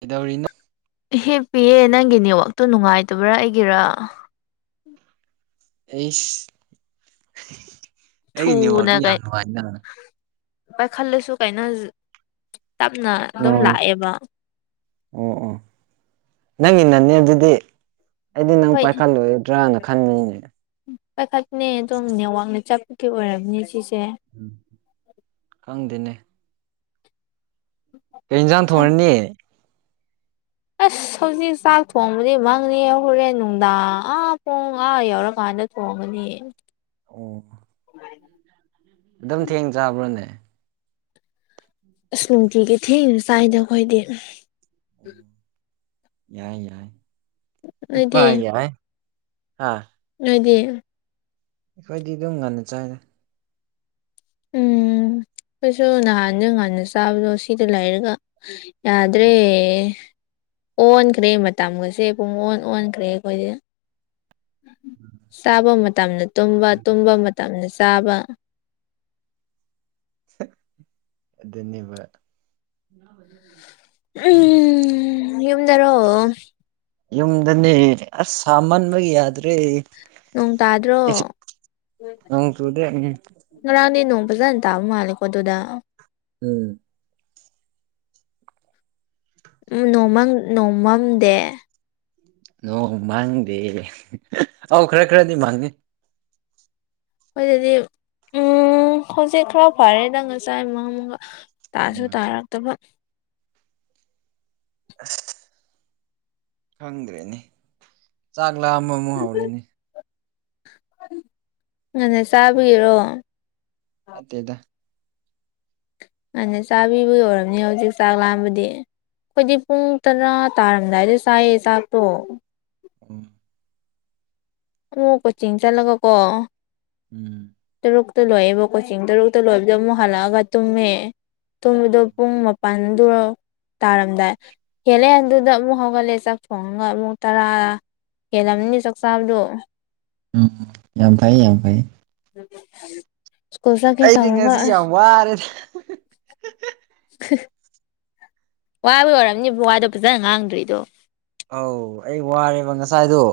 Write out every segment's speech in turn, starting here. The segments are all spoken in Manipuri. ꯀꯗꯧꯔꯤꯅꯣ ꯍꯦꯞ ꯄꯤꯌꯦ ꯅꯪꯒꯤ ꯅꯦꯠꯋꯥꯛꯇꯨ ꯅꯨꯡꯉꯥꯏꯇꯕ꯭ꯔꯥ ꯑꯩꯒꯤꯔꯥ ꯑꯦ ꯊꯨꯅꯒꯥꯏ ꯑ ꯈꯜꯂꯁꯨꯒꯥꯏꯅꯖ ꯇꯞꯅ ꯑꯗꯨꯝ ꯑꯣ ꯂꯥꯛꯑꯦꯕ ꯑꯣ ꯑꯣ ꯅꯪꯒꯤ ꯅꯅꯦ ꯑꯗꯨꯗꯤ ꯑꯩꯗꯤ ꯅꯪ ꯑꯩꯈꯣꯏ ꯄꯥꯏꯈꯠꯂꯒꯗ꯭ꯔꯅ ꯈꯟꯕꯅꯦ ꯄꯥꯏꯈꯠꯅꯦ ꯑꯗꯨꯝ ꯅꯦꯠꯋꯥꯛꯅ ꯆꯠꯄꯒꯤ ꯑꯣꯏꯔꯕꯅꯦ ꯁꯤꯁꯦ ꯎꯝ ꯈꯪꯗꯦꯅꯦ ꯀꯟꯖꯥꯟ ꯈꯪ ꯊꯣꯡꯅꯤ ꯑꯁ ꯍꯧꯖꯤꯛ ꯆꯥꯛ ꯊꯣꯡꯕꯗꯤ ꯃꯪꯉ ꯍꯣꯔꯦꯟ ꯅꯨꯡꯗꯥꯡ ꯑꯥ ꯄꯣꯡ ꯑꯥ ꯌꯧꯔꯀꯥꯟꯗ ꯊꯣꯟꯒꯅꯤ ꯑꯣ ꯑꯗꯨꯝ ꯊꯦꯡ ꯆꯥꯕ꯭ꯔꯣꯅꯦ ꯑ ꯅꯨꯡꯇꯤꯒꯤ ꯊꯤꯅ ꯆꯥꯏꯗ ꯑꯩꯈꯣꯏꯗꯤ ꯌꯥꯏ ꯌꯥꯏ ꯏꯄꯥ ꯅꯣꯏꯗꯤ ꯌꯥꯏ ꯍꯥ ꯑꯗꯨꯣꯏꯗꯤ ꯑꯩꯈꯣꯏꯗꯤ ꯑꯗꯨꯝ ꯉꯟꯅ ꯆꯥꯏꯔꯦ ꯎꯝ ꯑꯩꯈꯣꯏꯁꯨ ꯅꯍꯥꯟꯁꯨ ꯉꯥꯟꯟꯅ ꯆꯥꯕꯗꯣ ꯁꯤꯗ ꯂꯩꯔꯒ ꯌꯥꯗ꯭ꯔꯦ ꯑꯣꯟꯈ꯭ꯔꯦ ꯃꯇꯝꯒꯁꯦ ꯄꯨꯡ ꯑꯣꯟ ꯑꯣꯟꯈ꯭ꯔꯦ ꯑꯩꯈꯣꯏꯗꯤ ꯆꯥꯕ ꯃꯇꯝꯗ ꯇꯨꯝꯕ ꯇꯨꯝꯕ ꯃꯇꯝꯗ ꯆꯥꯕ ꯟꯕꯗ ꯎꯝ ꯌꯃꯗꯔꯣ ꯌꯨꯝꯗꯅꯦ ꯑꯁ ꯁꯥꯃꯟꯕ ꯌꯥꯗ꯭ꯔꯦ ꯅꯣꯡ ꯇꯥꯗ꯭ꯔꯣ ꯑꯩꯁꯨ ꯅꯣꯡ ꯆꯨꯗꯦ ꯎꯝ ꯔꯥꯅꯤ ꯅꯍ ꯄꯨꯖꯅꯤ ꯊꯥꯕ ꯍꯥꯂꯦꯀ ꯑꯗꯨꯗꯨꯗ ꯎꯝ ꯅꯃ ꯅꯣꯡꯃꯝꯗꯦ ꯅꯣꯡ ꯃꯥꯡꯗꯦ ꯑꯧ ꯈꯔ ꯈꯔꯗꯤ ꯃꯥꯡꯉꯦ ꯑꯗꯨꯣꯏꯗꯗꯤ ꯎ ꯍꯧꯖꯤꯛ ꯈꯔ ꯐꯔꯦ ꯅꯪ ꯉ ꯆꯥꯏ ꯑꯃ ꯑꯃꯒ ꯇꯥꯁꯨ ꯎꯝ ꯇꯥꯔꯛꯇꯕ ꯈꯪꯗ꯭ꯔꯦꯅꯦ ꯆꯥꯛ ꯂꯥꯑ ꯑꯃ ꯑꯃꯨꯛ ꯍꯧꯔꯦꯅꯦ ꯑꯗꯨꯅꯦ ꯆꯥꯕꯔꯣ ꯅꯥꯇꯦꯗꯥ ꯃꯥꯥꯟꯅ ꯆꯥꯕꯤꯕꯒꯤ ꯑꯣꯏꯔꯝꯅꯤ ꯍꯧꯖꯤꯛ ꯆꯥꯛ ꯂꯥꯝꯕꯗꯤ ꯑꯩꯈꯣꯏꯗꯤ ꯄꯨꯡ ꯇꯔꯥ ꯇꯥꯔꯝꯗꯥꯏꯗ ꯆꯥꯏꯌꯦ ꯆꯥꯛꯇꯣ ꯎꯝ ꯑꯃ ꯀꯣꯆꯤꯡ ꯆꯠꯂꯒ ꯀꯣ ꯎꯝ ꯇꯔꯨꯛꯇ ꯂꯣꯏꯌꯦꯦꯕ ꯀꯣꯆꯤꯡ ꯇꯔꯨꯛꯇ ꯂꯣꯏꯕꯗ ꯑꯃꯨꯛ ꯍꯜꯂꯛꯑꯒ ꯇꯨꯝꯉꯦ ꯇꯣꯝꯕꯗꯣ ꯄꯨꯡ ꯃꯥꯄꯜꯗꯨꯔ ꯇꯥꯔꯝꯗꯥꯏ ꯍꯦꯜꯂꯦ ꯑꯗꯨꯗ ꯑꯃꯨꯛ ꯍꯧꯒꯠꯂꯦ ꯆꯥꯛ ꯊꯣꯡꯉꯒ ꯑꯃꯨꯛ ꯇꯔꯥ ꯍꯦꯜꯂꯝꯅꯤ ꯆꯥꯛ ꯆꯥꯕꯗꯣ ꯎꯝ ꯌꯥꯝ ꯐꯩ ꯌꯥꯝ ꯐꯩꯌꯦ ꯁꯀꯨꯜ ꯆꯒꯦ ꯑꯩꯗꯤ ꯇꯧꯔ ꯉꯁꯤ ꯌꯥꯝ ꯋꯥꯔꯦꯗ [unintelligible] ꯋꯥꯕ ꯑꯣꯏꯔꯝꯅꯤ ꯋꯥꯗꯣ ꯐꯖꯅ ꯉꯥꯡꯗ꯭ꯔꯤꯗꯣ ꯑꯧ ꯑꯩ ꯋꯥꯔꯦꯕ ꯉꯁꯥꯏꯗꯨꯣ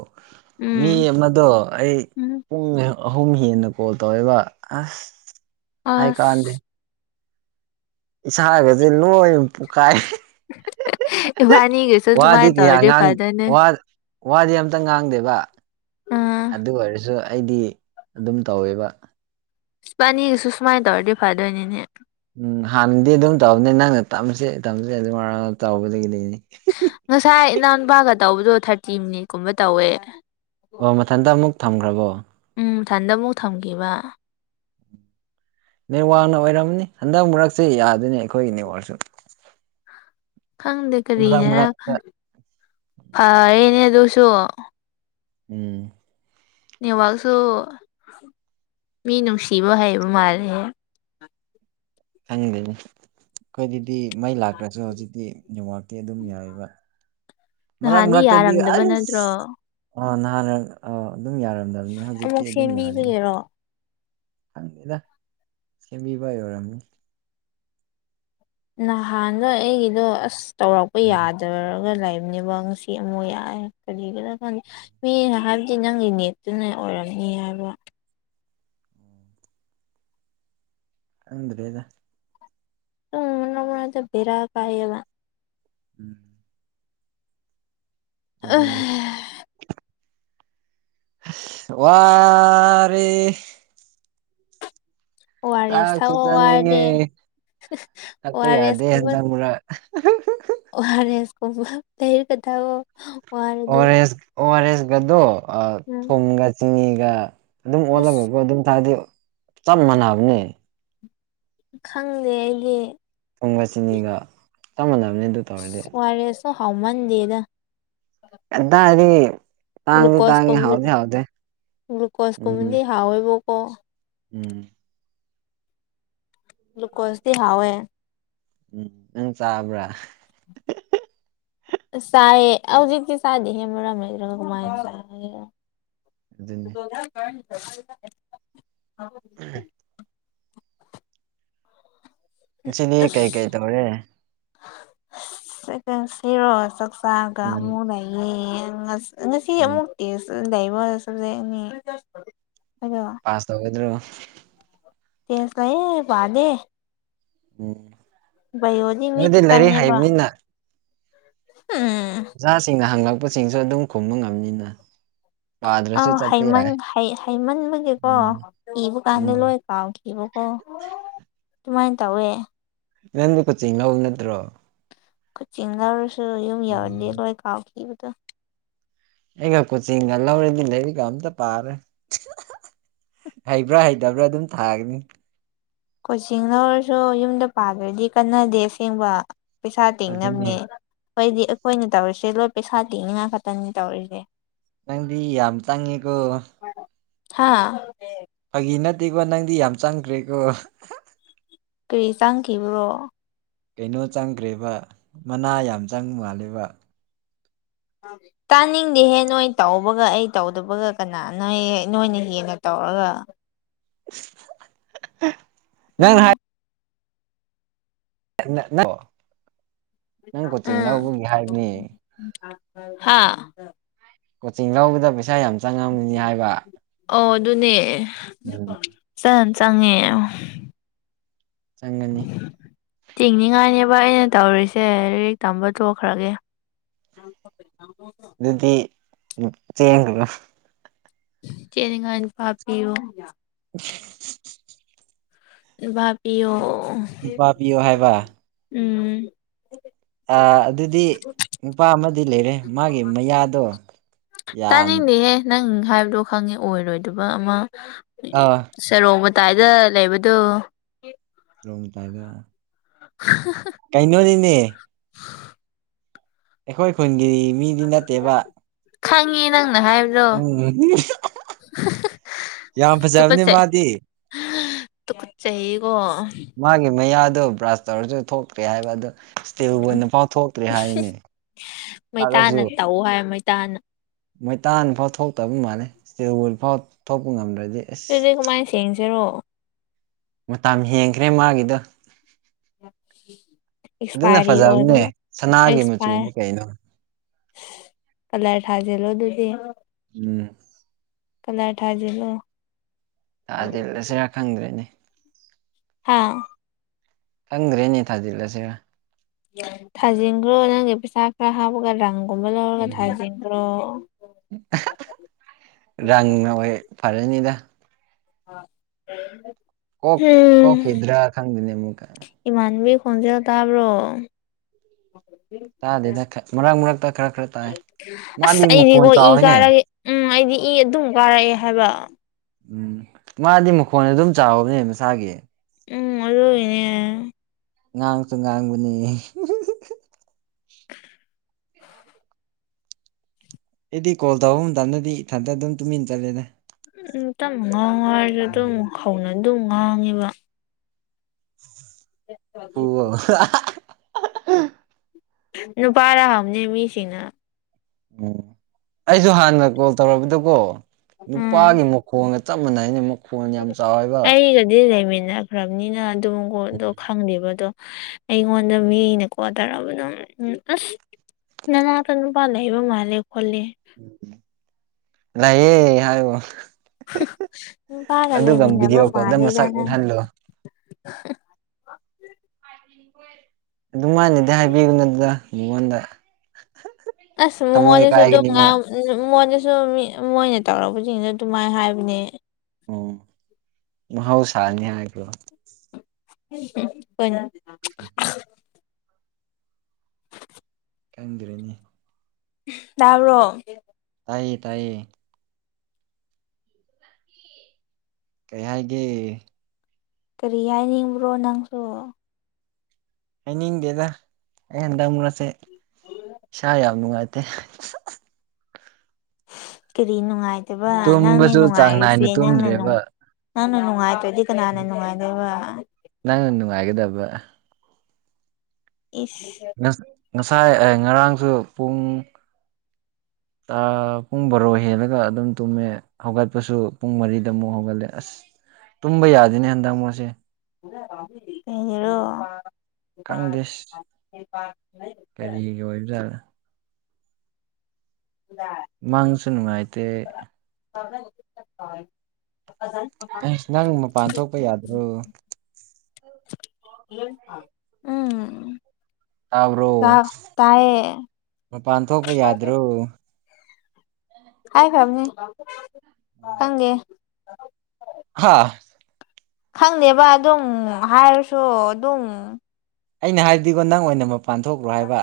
ꯃꯤ ꯎꯝ ꯑꯃꯗꯣ ꯑꯩ ꯎꯝ ꯄꯨꯡ ꯑꯍꯨꯝ ꯍꯦꯟꯅ ꯀꯣꯜ ꯇꯧꯋꯦꯕ ꯑꯁ ꯍꯥꯏ ꯀꯥꯟꯗꯦ ꯑꯁ ꯏꯁꯥꯔꯒꯁꯦ ꯂꯣꯏ ꯄꯈꯥꯏ ꯚꯥꯏ ꯋꯥꯗꯤ ꯀꯌꯥꯥꯡ ꯋꯥꯗꯤ ꯑꯝꯇ ꯉꯥꯡꯗꯦꯕ ꯑꯥ ꯑꯗꯨ ꯑꯣꯏꯔꯁꯨ ꯑꯩꯗꯤ ꯑꯗꯨꯝ ꯇꯧꯋꯦꯕ ꯄꯥꯅꯤꯒꯤꯁꯨ ꯁꯨꯃꯥꯏꯅ ꯇꯧꯔꯗꯤ ꯐꯗꯣꯏꯅꯤꯅꯦ ꯎꯝ ꯍꯥꯟꯅꯗꯤ ꯑꯗꯨꯝ ꯇꯧꯕꯅꯦ ꯅꯪꯅ ꯇꯝꯁ ꯇꯝꯁꯦ ꯑꯗꯨ ꯇꯧꯕꯗꯒꯤꯗꯤꯅꯤ ꯉꯁꯥꯏ ꯏꯅꯥꯎ ꯅꯨꯄꯥꯒ ꯇꯧꯕꯗꯣ ꯊꯥꯔꯇꯤ ꯃꯤꯅꯤꯠ ꯀꯨꯝꯕ ꯇꯧꯋꯦ ꯑꯣ ꯃꯊꯟꯇ ꯑꯃꯨꯛ ꯊꯝꯈ꯭ꯔꯕꯣ ꯎꯝ ꯏꯊꯟꯗ ꯑꯃꯨꯛ ꯊꯝꯈꯤꯕ ꯃꯦꯦꯜ ꯋꯥꯡꯅ ꯑꯣꯏꯔꯝꯅꯤ ꯍꯟꯗꯛ ꯃꯔꯨꯔꯛꯁꯦ ꯌꯥꯗꯣꯏꯅꯤ ꯑꯩꯈꯣꯏꯒꯤꯅꯦ ꯑꯣꯏꯔꯁꯨ ꯈꯪꯗꯦ ꯃꯔꯛ ꯀꯔꯤꯅꯔ ꯃꯔꯛꯇ ꯐꯔꯦꯅꯦ ꯑꯗꯨꯁꯨ ꯎꯝ ꯅꯦꯋꯥꯛꯁꯨ ꯃꯤ ꯅꯨꯡꯁꯤꯕ ꯍꯥꯏꯩꯕ ꯃꯥꯜꯂꯦꯦ ꯈꯪꯅꯤꯡꯅꯤ ꯑꯩꯈꯣꯏꯗꯗꯤ ꯃꯩ ꯂꯥꯛꯇ꯭ꯔꯁꯨ ꯍꯧꯖꯤꯛꯇꯤ ꯌꯉꯥꯛꯀꯤꯦ ꯑꯗꯨꯝ ꯌꯥꯏꯕ ꯃꯔꯛ ꯅꯍꯥꯟꯗꯤ ꯃꯔꯛꯇꯗꯤ ꯌꯥꯔꯝꯗꯕ ꯑꯁ ꯅꯠꯇ꯭ꯔꯣ ꯑ ꯅꯍꯥꯟ ꯑ ꯑꯗꯨꯝ ꯌꯥꯔꯝꯗꯕꯅꯦ ꯍꯧꯖꯤꯛꯇꯤ ꯑꯃꯨꯛ ꯑꯗꯨꯝ ꯌꯥꯔꯦ ꯁꯦꯝꯕꯤꯕꯒꯤꯔꯣ ꯈꯪꯉꯦꯅ ꯁꯦꯝꯕꯤꯕ ꯑꯣꯏꯔꯝꯃꯤ ꯅꯍꯥꯟꯗꯣ ꯑꯩꯒꯤꯗꯣ ꯑꯁ ꯇꯧꯔꯛꯄ ꯎꯝ ꯌꯥꯗꯔꯒ ꯂꯩꯕꯅꯦꯕ ꯉ ꯑꯃ ꯌꯥ ꯀꯔꯤ ꯀ ꯊ ꯃꯤ ꯍꯥꯏꯕꯗꯤ ꯅꯪꯒꯤ ꯅꯦꯠꯇꯨꯅ ꯑꯣꯏꯔꯝꯅꯤ ꯍꯥꯏꯕ ꯑꯗꯨꯗ꯭ꯔꯦꯗ ꯃꯅ ꯃꯅꯗ ꯕꯔ ꯀꯥꯏꯌꯦꯕ ꯎꯝ ꯑꯗꯨꯅꯤ ꯑ ꯋꯥꯔꯦ ꯑꯣ ꯑꯥꯔ ꯑꯦꯁ ꯆꯥꯛꯁꯨ ꯊꯛꯑꯣ ꯆꯥꯅꯤꯡꯉꯦ ꯋꯥꯔꯗꯤ ꯑꯣ ꯇꯛꯄ ꯑꯥꯔ ꯌꯥꯗꯦ ꯍꯟꯗ ꯃꯨꯔꯥ ꯑꯣꯍꯔꯦꯁꯀ ꯇꯔ ꯀꯗ ꯑꯣꯥꯔ ꯑꯦꯁ ꯑꯣ ꯑꯥꯔ ꯑꯦꯁꯒꯗ ꯎꯝ ꯊꯨꯝꯒ ꯆꯤꯅꯤꯒ ꯑꯗꯨꯝ ꯑꯁ ꯑꯣꯜꯂꯒꯀꯣ ꯑꯗꯨꯝ ꯊꯔꯗꯤ ꯆꯞ ꯃꯥꯟꯅꯕꯅꯦ ꯈꯪꯗꯦ ꯑꯩꯗꯤ ꯊꯨꯝꯒ ꯆꯤꯅꯤꯒ ꯆꯞꯃꯥꯟꯅꯕꯅꯤ ꯑꯗꯨ ꯇꯧꯔꯗꯤ ꯁ ꯋꯥꯔꯤꯔꯦꯁꯨ ꯍꯥꯎꯃꯟꯗꯦꯗ ꯑꯗꯥ ꯍꯥꯏꯔꯤ ꯇꯥꯡꯗꯤ ꯇꯥꯡꯤ ꯒ꯭ꯂꯨꯀꯣꯁꯀꯨꯝꯕ ꯍꯥꯎꯗꯤ ꯍꯥꯎꯗꯦ ꯎꯝ ꯊꯥꯎ ꯑꯣꯏꯕ ꯀꯣ ꯎꯝ ꯒ꯭ꯂꯨꯀꯣꯁꯗꯤ ꯍꯥꯎ ꯑꯦ ꯎꯝ ꯎꯝ ꯆꯥꯕ꯭ꯔꯥ ꯆꯥꯏ ꯍꯧꯖꯤꯛꯀꯤ ꯁꯥꯗꯤ ꯍꯦ ꯑꯃ ꯔꯥꯏꯩ ꯇ ꯀ ꯃꯥꯥꯏ ꯆ ꯑꯗꯨꯅꯤ [unintelligible] ꯎꯝ ꯁꯤꯗꯤ ꯀꯩ ꯀꯩ ꯇꯧꯔꯦ ꯁꯤꯔꯣ ꯆꯥꯛꯆꯥꯒ ꯎꯝ ꯑꯃꯨꯛꯗ ꯌꯦꯡ ꯉꯁꯤ ꯎꯝ ꯑꯃꯨꯛꯇꯤ ꯂꯩꯕ ꯁꯕꯖꯦꯛꯅꯤ ꯍꯥꯏꯗꯣ ꯄꯥꯁ ꯇꯧꯒꯗ꯭ꯔꯣ ꯇꯁꯥꯏ ꯐꯗꯦ ꯎꯝ ꯕꯥꯏꯌꯣꯗꯤ ꯃꯤ ꯑꯗꯨꯗꯤ ꯂꯥꯏꯔꯤꯛ ꯈꯤꯇꯪꯅꯦꯕ ꯍꯩꯕꯅꯤꯅ ꯎꯝ ꯑꯣꯖꯥꯁꯤꯡꯅ ꯍꯪꯂꯛꯄꯁꯤꯡꯁꯨ ꯑꯗꯨꯝ ꯈꯨꯝꯕ ꯉꯝꯅꯤꯅ ꯄꯥꯗ꯭ꯔꯁꯨ ꯆꯠꯄ ꯑꯃꯟ ꯌꯥꯏ ꯍꯩꯃꯟꯕꯒꯤꯀꯣ ꯎꯝ ꯏꯕ ꯀꯥꯟꯗ ꯎꯝ ꯂꯣꯏ ꯄꯥꯎꯈꯤꯕꯀꯣ ꯑꯗꯨꯃꯥꯏꯅ ꯇꯧꯋꯦ ꯅꯪꯗꯤ ꯀꯣꯆꯤꯡ ꯂꯧꯕ ꯅꯠꯇ꯭ꯔꯣ ꯆꯤꯡꯅꯔꯁꯨ ꯌꯨꯝ ꯌꯧꯟꯗꯦ ꯎꯝ ꯂꯣꯏ ꯀꯥꯎꯈꯤꯕꯗꯣ ꯑꯩꯒ ꯀꯣꯆꯤꯡꯒ ꯂꯧꯔꯗꯤ ꯂꯩꯔꯤꯒ ꯑꯝꯇ ꯄꯥꯔꯦ ꯍꯩꯕ꯭ꯔꯥ ꯍꯩꯇꯕ꯭ꯔꯥ ꯑꯗꯨꯝ ꯊꯥꯒꯅꯤ ꯀꯣꯆꯤꯡꯅ ꯑꯣꯏꯔꯁꯨ ꯌꯨꯝꯗ ꯄꯥꯗ꯭ꯔꯗꯤ ꯀꯟꯅꯗꯦ ꯑꯁꯦꯡꯕ ꯄꯩꯁꯥ ꯑꯗꯨꯅꯦ ꯇꯤꯡꯅꯕꯅꯦ ꯍꯣꯏꯗꯤ ꯑꯩꯈꯣꯏꯅ ꯇꯧꯔꯤꯁꯦ ꯂꯣꯏ ꯄꯩꯁꯥ ꯇꯤꯡꯅꯤꯡꯉꯥꯏ ꯈꯛꯇꯅꯤ ꯇꯧꯔꯤꯁꯦ ꯆꯪꯗꯤ ꯌꯥꯝ ꯆꯥꯡꯉꯀ ꯍꯥꯥ ꯐꯥꯒꯤ ꯅꯠꯇꯦꯀꯣ ꯅꯪꯗꯤ ꯌꯥꯝ ꯆꯪꯈ꯭ꯔꯦꯀꯣ ꯀꯔꯤ ꯆꯪꯈꯤꯕ꯭ꯔꯣ ꯀꯩꯅꯣ ꯆꯪꯈ꯭ꯔꯦꯕ ꯃꯅꯥ ꯌꯥꯝ ꯆꯪ ꯃꯥꯜꯂꯦꯕ ꯑꯗꯨ ꯇꯥꯅꯤꯡꯗꯦꯍꯦ ꯅꯣꯏ ꯇꯧꯕꯒ ꯑꯩ ꯇꯧꯗꯕꯒ ꯀꯅꯥꯅꯣꯏ ꯅꯣꯏꯅ ꯍꯦꯟꯅ ꯇꯧꯔꯒ ꯅꯪ ꯍꯥꯏ ꯎꯝ ꯅꯪ ꯀꯣꯆꯤꯡ ꯂꯧꯕꯒꯤ ꯍꯥꯏꯕꯅꯤ ꯍꯥꯥ ꯀꯣꯆꯤꯡ ꯂꯧꯕꯗ ꯄꯩꯁꯥ ꯌꯥꯝ ꯆꯪꯉꯝꯅꯤ ꯍꯥꯏꯕ ꯑꯣ ꯑꯗꯨꯅꯦ ꯎꯝ ꯆ ꯆꯪꯉꯦ ꯆꯪꯒꯅꯤ ꯆꯤꯡꯅꯤꯉꯥꯏꯅꯦꯕ ꯑꯩꯅ ꯇꯧꯔꯤꯁꯦ ꯂꯥꯏꯔꯤꯛ ꯇꯝꯕ ꯇ ꯊꯣꯛꯈ꯭ꯔꯒꯦ [inaudible] ꯑꯗꯨꯗꯤ ꯆꯦꯡꯈ꯭ꯔꯣ [unintelligible] ꯆꯦꯅꯤꯉꯥꯏ ꯅꯨꯄꯥ ꯄꯤꯌꯣ ꯑ [inaudible] ꯚꯥꯕꯤꯤ ꯑꯣ ꯅꯨꯄꯥ ꯄꯤꯌꯣ ꯍꯥꯏꯕ ꯎꯝ ꯑꯗꯨꯗꯤ ꯅꯨꯄꯥ ꯑꯃꯗꯤ ꯂꯩꯔꯦ ꯃꯥꯒꯤ ꯃꯌꯥꯗꯣ ꯌꯥꯝ ꯇꯥꯅꯤꯡꯗꯦꯍꯦ ꯅꯪ ꯍꯥꯏꯕꯗꯣ ꯈꯪꯉꯤ ꯑꯣꯏꯔꯣꯏꯗꯕ ꯑꯃ ꯑꯥ ꯁꯦꯔꯣꯡ ꯃꯇꯥꯏꯗ ꯂꯩꯕꯗꯣ ꯔꯣꯡꯝ ꯇꯗ [unintelligible] ꯀꯥꯏꯩꯅꯅꯣꯅꯤꯅꯦ [unintelligible] ꯑꯩꯈꯣꯏ ꯈꯨꯟꯒꯤ ꯃꯤꯗꯤ ꯅꯠꯇꯦꯕ ꯈꯪꯉꯦ ꯅꯪꯅ ꯍꯥꯏꯕ ꯎꯝ ꯌꯥꯝ ꯐꯖꯕꯅꯤ ꯃꯥꯗꯤ ꯇꯨꯀꯨꯠꯆꯩꯑꯀꯣ ꯃꯥꯒꯤ ꯃꯌꯥꯗꯣ ꯕ꯭ꯔꯁ ꯇꯧꯔꯁꯨ ꯊꯣꯛꯇ꯭ꯔꯦ ꯍꯥꯏꯕ ꯑꯗꯣ ꯏꯁꯇꯤꯕꯣꯏ [unintelligible] ꯅꯄꯥ ꯊꯣꯛꯇ꯭ꯔꯦ ꯍꯥꯏꯅꯤ ꯇꯒꯁꯨ ꯃꯩꯇꯥꯅ ꯍꯥꯏ [unintelligible] ꯇꯥꯟ ꯃꯩꯇꯥꯟ ꯐꯥꯎ ꯊꯣꯛꯇꯕ ꯃꯥꯜꯂꯦ ꯏꯁꯇꯤꯜ ꯋꯨꯜ ꯐꯥꯎ ꯊꯣꯛꯄ ꯉꯝꯗ꯭ꯔꯗꯤ ꯑꯁ ꯑꯗꯨꯗꯤ ꯀꯃꯥꯏ ꯁꯦꯡꯖꯦꯔꯣ ꯃꯇꯝ ꯍꯦꯟꯈ꯭ꯔꯦ ꯃꯥꯒꯤꯗꯣ ꯑꯗꯨꯅ ꯑꯦꯛꯁꯄꯥꯏꯔꯤ ꯑꯣꯏ ꯐꯖꯕꯅꯦ ꯁꯅꯥꯒꯤ ꯑꯦꯄꯔ ꯃꯆꯨꯅꯤ ꯀꯩꯅꯣ ꯀꯂꯔ ꯊꯥꯖꯤꯜꯂꯣ ꯑꯗꯨꯗꯤ ꯎꯝ ꯀꯂꯔ ꯊꯖꯤꯂꯣ ꯇꯥꯖꯤꯜꯂꯁꯤꯔ ꯈꯪꯗ꯭ꯔꯦꯅꯦ ꯍꯥꯥ ꯈꯪꯗ꯭ꯔꯦꯅꯦ ꯊꯥꯖꯤꯜꯂꯁꯤꯔꯥ ꯊꯥꯖꯤꯟꯈ꯭ꯔꯣ ꯅꯪꯒꯤ ꯄꯩꯁꯥ ꯈꯔ ꯍꯥꯞꯄꯒ ꯔꯪꯒꯨꯝꯕ ꯂꯧꯔꯒ ꯎꯝ ꯊꯥꯖꯤꯟꯈ꯭ꯔꯣ ꯔꯪꯅ ꯍꯣꯏ ꯐꯔꯅꯤꯗ ꯑ [inaudible] ꯀꯣ ꯀꯣ ꯍꯤꯗ꯭ꯔꯥ ꯈꯪꯗꯦꯅꯦ ꯃꯨꯛꯀ ꯏꯃꯥꯟꯕꯤ ꯈꯣꯟꯖꯦꯜ ꯇꯥꯕ꯭ꯔꯣ ꯇꯥꯗꯦꯗ ꯃꯔꯛ ꯃꯔꯛꯇ ꯈꯔ ꯈꯔ ꯇꯥꯏ ꯑꯁ ꯃꯥꯗꯤ ꯃꯈꯣꯟ ꯑꯩꯗꯤꯀꯣ ꯏ ꯆꯥꯎꯋꯤꯅꯦ ꯀꯥꯔꯒꯦ ꯎꯝ ꯑꯩꯗꯤ ꯏ ꯑꯗꯨꯝ ꯀꯥꯔꯛꯑꯦ ꯍꯥꯏꯕ ꯎꯝ ꯃꯥꯗꯤ ꯃꯈꯣꯟ ꯑꯗꯨꯝ ꯆꯥꯎꯕꯅꯦ ꯃꯁꯥꯒꯤ ꯎꯝ ꯑꯗꯨꯏꯅꯦ ꯉꯥꯡꯁꯨ ꯉꯥꯡꯕꯅꯤ ꯑꯦꯗꯤ ꯀꯣꯜ ꯇꯧꯕ ꯃꯇꯝꯗꯗꯤ ꯏꯊꯟꯇ ꯑꯗꯨꯝ ꯇꯨꯃꯤꯟ ꯆꯠꯂꯦꯗ ꯇꯞꯅ ꯉꯥꯡꯉꯣ ꯍꯥꯏꯔꯖꯨ ꯑꯗꯨꯝ ꯀꯧꯅ ꯑꯗꯨꯝ ꯉꯥꯡꯉꯦꯕ ꯑꯣ [unintelligible] ꯅꯨꯄꯥꯔꯥ ꯍꯪꯕꯅꯦ ꯃꯤꯁꯤꯅ ꯎꯝ ꯑꯩꯁꯨ ꯍꯥꯟꯅ ꯀꯣꯜ ꯇꯧꯔꯕꯗꯀꯣ ꯎꯝ ꯅꯨꯄꯥꯒꯤ ꯃꯈꯣꯡ ꯆꯞꯃꯟꯅꯩꯅ ꯃꯨꯛ ꯑꯩꯒꯗꯤ ꯂꯩꯃꯤꯟꯅꯈ꯭ꯔꯕꯅꯤꯅ ꯑꯗꯨꯝ ꯒꯣꯟꯗꯣ [inaudible] ꯈꯪꯗꯦꯕ ꯑꯗꯣ ꯑꯩꯉꯣꯟꯗ ꯃꯤꯅꯀꯣ ꯇꯔꯕ ꯑꯗꯨꯝ ꯎꯝ ꯑꯁ ꯅꯅꯥꯛꯇ ꯅꯨꯄꯥ ꯂꯩꯕ ꯃꯥꯂꯦ ꯈꯣꯂꯦ ꯂꯩꯌꯦ ꯍꯥꯏ ꯅꯨꯄꯒ ꯂꯩꯃꯤꯟꯅꯕ ꯚꯤꯗꯤꯑꯣ ꯀꯣꯜꯗ ꯃꯥꯂꯦꯗ ꯃꯁꯛ ꯅꯪ ꯎꯠꯍꯜꯂꯣ ꯑꯗꯨ ꯃꯥꯅꯗꯤ ꯍꯥꯏꯕꯤꯒꯨꯅꯨꯗ ꯃꯉꯣꯟꯗ ꯑꯁ ꯊꯃꯣꯏ ꯃꯉꯣꯟꯗꯁꯨ ꯑꯗꯨꯝ ꯀꯥꯏꯒꯅꯤ ꯃꯥ ꯉꯥꯎ ꯃꯣꯏꯗꯁꯨ ꯃꯤ ꯃꯣꯏꯅ ꯇꯧꯔꯛꯄꯁꯤꯡꯗ ꯑꯗꯨꯃꯥꯏꯅ ꯍꯥꯏꯕꯅꯦ ꯎꯝ ꯃꯍꯧꯁꯥꯥꯅꯤ ꯍꯥꯏ [unintelligible] ꯀ [unintelligible] ꯀꯗꯔꯅꯤ [unintelligible] ꯇꯥꯕ꯭ꯔꯣ ꯇꯥꯏꯌꯦ ꯇꯥꯏꯌꯦ ꯀꯩ ꯍꯥꯏꯒꯦ ꯀꯔꯤ ꯍꯥꯏꯅꯤꯡꯕ꯭ꯔꯣ ꯅꯪꯁꯨ ꯍꯥꯏꯅꯤꯡꯗꯦꯗ ꯑꯩ ꯍꯟꯗꯛ ꯑꯃꯨꯔꯁꯦ ꯏꯁꯥ ꯌꯥꯝ ꯅꯨꯡꯉꯥꯏꯇꯦ ꯀꯔꯤ ꯅꯨꯡꯉꯥꯏꯇꯕ ꯅꯪꯅꯦ ꯇꯨꯝꯕꯁꯨ ꯆꯥꯡ ꯅꯨꯡꯉꯥꯏꯔꯤꯁꯦ ꯅꯥꯏꯅ ꯅꯪꯅ ꯇꯨꯝꯗ꯭ꯔꯦꯕ ꯅꯪꯅ ꯅꯨꯡꯉꯥꯏꯇ꯭ꯔꯗꯤ ꯀꯅꯥꯅ ꯅꯨꯡꯉꯥꯏꯗꯣꯏꯕ ꯅꯪ ꯅ ꯅꯨꯉꯥꯏꯒꯗꯕ ꯏꯁ ꯉꯁꯥꯏ ꯉꯔꯥꯡꯁꯨ ꯄꯨꯡ ꯥ ꯄꯨꯡ ꯕꯔꯣ ꯍꯦꯜꯂꯒ ꯑꯗꯨꯝ ꯇꯨꯝꯃꯦ ꯍꯧꯒꯠꯄꯁꯨ ꯄꯨꯡ ꯃꯔꯤꯗ ꯑꯃꯨꯛ ꯍꯧꯒꯠꯂꯦ ꯑꯁ ꯇꯨꯝꯕ ꯌꯥꯗꯅꯦ ꯍꯟꯗꯛ ꯃꯣꯏꯁꯦ ꯍꯔꯣ ꯈꯪꯗꯦ [unintelligible] ꯑꯣꯏꯕꯖꯔ ꯗ ꯃꯥꯡꯁꯨ ꯅꯨꯡꯉꯥꯏꯇꯦ ꯀꯖꯟ ꯑꯁ ꯅꯪ ꯃꯄꯥꯟ ꯊꯣꯛꯄ ꯌꯥꯗ꯭ꯔꯣ ꯎꯝ ꯇꯥꯕ꯭ꯔꯣ ꯇꯥ ꯇꯥꯏꯌꯦ ꯃꯄꯥꯟ ꯊꯣꯛꯄ ꯌꯥꯗ꯭ꯔꯣ ꯍꯥꯏꯈ꯭ꯔꯕꯅꯤ ꯈꯪꯗꯦ ꯍꯥꯥ ꯈꯪꯅꯦꯕ ꯑꯗꯨꯝ ꯍꯥꯏꯔꯁꯨ ꯑꯗꯨꯝ ꯑꯩꯅ ꯍꯥꯏꯕꯗꯤꯀꯣ ꯅꯪ ꯑꯣꯏꯅ ꯃꯄꯥꯟ ꯊꯣꯛ꯭ꯔꯣ ꯍꯥꯏꯕ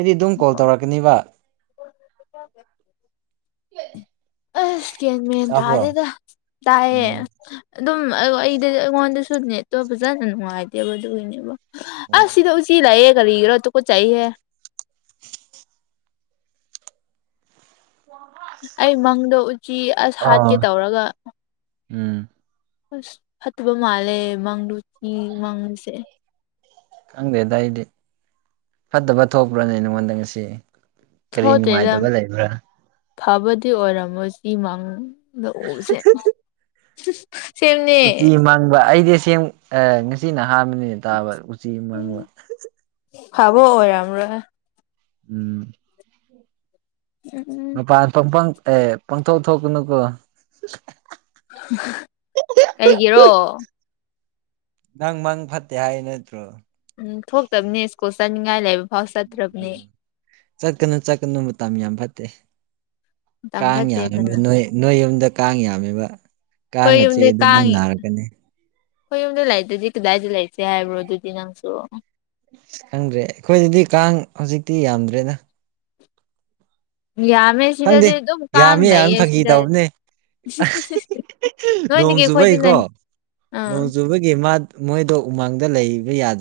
ꯑꯩꯗꯤ ꯑꯗꯨꯝ ꯀꯣꯜ ꯇꯧꯔꯛꯀꯅꯤꯕ [unintelligible] ꯑꯁ ꯒꯤꯌꯥꯜ ꯃꯦꯜ ꯇꯥꯕ꯭ꯔꯣ ꯇꯗꯦꯗ ꯇꯥꯏꯌꯦ ꯎꯝ ꯑꯗꯨꯝ ꯑꯩꯗ ꯑꯩꯉꯣꯟꯗꯁꯨ ꯅꯦꯠꯇꯣ ꯐꯖꯅ ꯅꯨꯡꯉꯥꯏꯇꯦꯕ ꯑꯗꯨꯒꯤꯅꯦꯕ ꯑꯣ ꯑꯁ ꯁꯤꯗ ꯁꯤ ꯂꯥꯏꯑꯦ ꯀꯔꯤꯒꯤꯔ ꯇꯨꯀꯠꯆꯩꯍꯦ ꯑꯩ ꯃꯪꯗꯣ ꯎꯆꯤ ꯑꯁ ꯍꯥꯠꯀꯦ ꯑꯥ ꯇꯧꯔꯒ ꯎꯝ ꯑꯁ ꯐꯠꯇꯕ ꯃꯥꯜꯂꯦ ꯃꯪꯗꯨ ꯆꯤ ꯃꯪꯉꯁꯦ ꯈꯪꯗꯦꯗ ꯑꯩꯗꯤ ꯐꯠꯇꯕ ꯊꯣꯛꯄ꯭ꯔꯣꯅꯦ ꯅꯉꯣꯟꯗ ꯉꯁꯤ ꯀꯔꯤ ꯊꯣꯠꯇꯦꯗ ꯅꯨꯡꯉꯥꯏꯇꯕ ꯂꯩꯕ꯭ꯔꯥ ꯐꯕꯗꯤ ꯑꯣꯏꯔꯝꯃꯣꯏ ꯁꯤ ꯃꯥꯡ ꯁꯦ [unintelligible] ꯎꯇꯤ ꯃꯪꯕ ꯑꯩꯗꯤ ꯑꯁꯦꯡ ꯉꯁꯤꯅ ꯑꯍꯥꯟꯕꯅꯦ ꯐꯕ ꯑꯣꯏꯔ ꯑꯃꯔ ꯎꯝ ꯎꯝ ꯃꯄꯥꯟ ꯄꯪꯄꯪ ꯑ ꯄꯪꯊꯣꯛ ꯊꯣꯛꯀꯅꯨꯀꯣ ꯀꯩꯒꯤꯔꯣ ꯅꯪ ꯃꯪ ꯐꯠꯇꯦ ꯍꯥꯏ ꯅꯠꯇ꯭ꯔꯣ ꯎꯝ ꯊꯣꯛꯇꯕꯅꯤ ꯁ꯭ꯀꯨꯜ ꯆꯠꯅꯤꯡꯉꯥꯏ ꯂꯩꯕ ꯐꯥꯎ ꯆꯠꯇ꯭ꯔꯕꯅꯤ ꯎꯝ ꯆꯠꯀꯅꯨ ꯆꯠꯀꯅꯨ ꯃꯇꯝ ꯌꯥꯝ ꯐꯠꯇꯦ ꯃꯇꯝ ꯀꯥꯡ ꯐꯠꯇꯦ ꯌꯥꯝꯃꯤꯕ ꯀꯅꯥ ꯅꯣꯏ ꯅꯣꯏ ꯌꯨꯝꯗ ꯀꯥꯡ ꯌꯥꯝꯃꯤꯕ ꯑꯩꯈꯣꯏ ꯀꯥꯡꯒ ꯆꯤꯛꯑꯗꯤ ꯅꯪ ꯅꯥꯔꯛꯀꯅꯤ ꯈꯣꯏ ꯌꯨꯝꯗ ꯂꯩꯇꯗꯤ ꯀꯗꯥꯏꯗ ꯂꯩꯁꯦ ꯍꯥꯏꯕ꯭ꯔꯣ ꯑꯗꯨꯗꯤ ꯅꯪꯁꯨ ꯈꯪꯗ꯭ꯔꯦ ꯑꯩꯈꯣꯏꯗꯗꯤ ꯀꯥꯡ ꯍꯧꯖꯤꯛꯇꯤ ꯌꯥꯝꯗ꯭ꯔꯦꯗ ꯈꯪꯗꯦ ꯌꯥꯝꯃꯦꯁꯤꯗꯗꯤꯦ ꯑꯗꯨ ꯀꯥꯥꯟ ꯌꯥꯝꯃꯤ ꯌꯥꯝꯃꯤ ꯐꯥꯒꯤ ꯂꯩꯏꯁꯤꯗ ꯇꯧꯕꯅꯦ ꯅꯣꯡ ꯅꯣꯏꯗꯒꯤ ꯑꯩꯈꯣꯏꯗꯅ ꯆꯨꯕꯩꯀꯣ ꯑꯥ ꯅꯣꯡ ꯆꯨꯕꯒꯤ ꯃꯣꯏꯗꯣ ꯎꯃꯥꯡꯗ ꯂꯩꯕ ꯌꯥꯗꯦ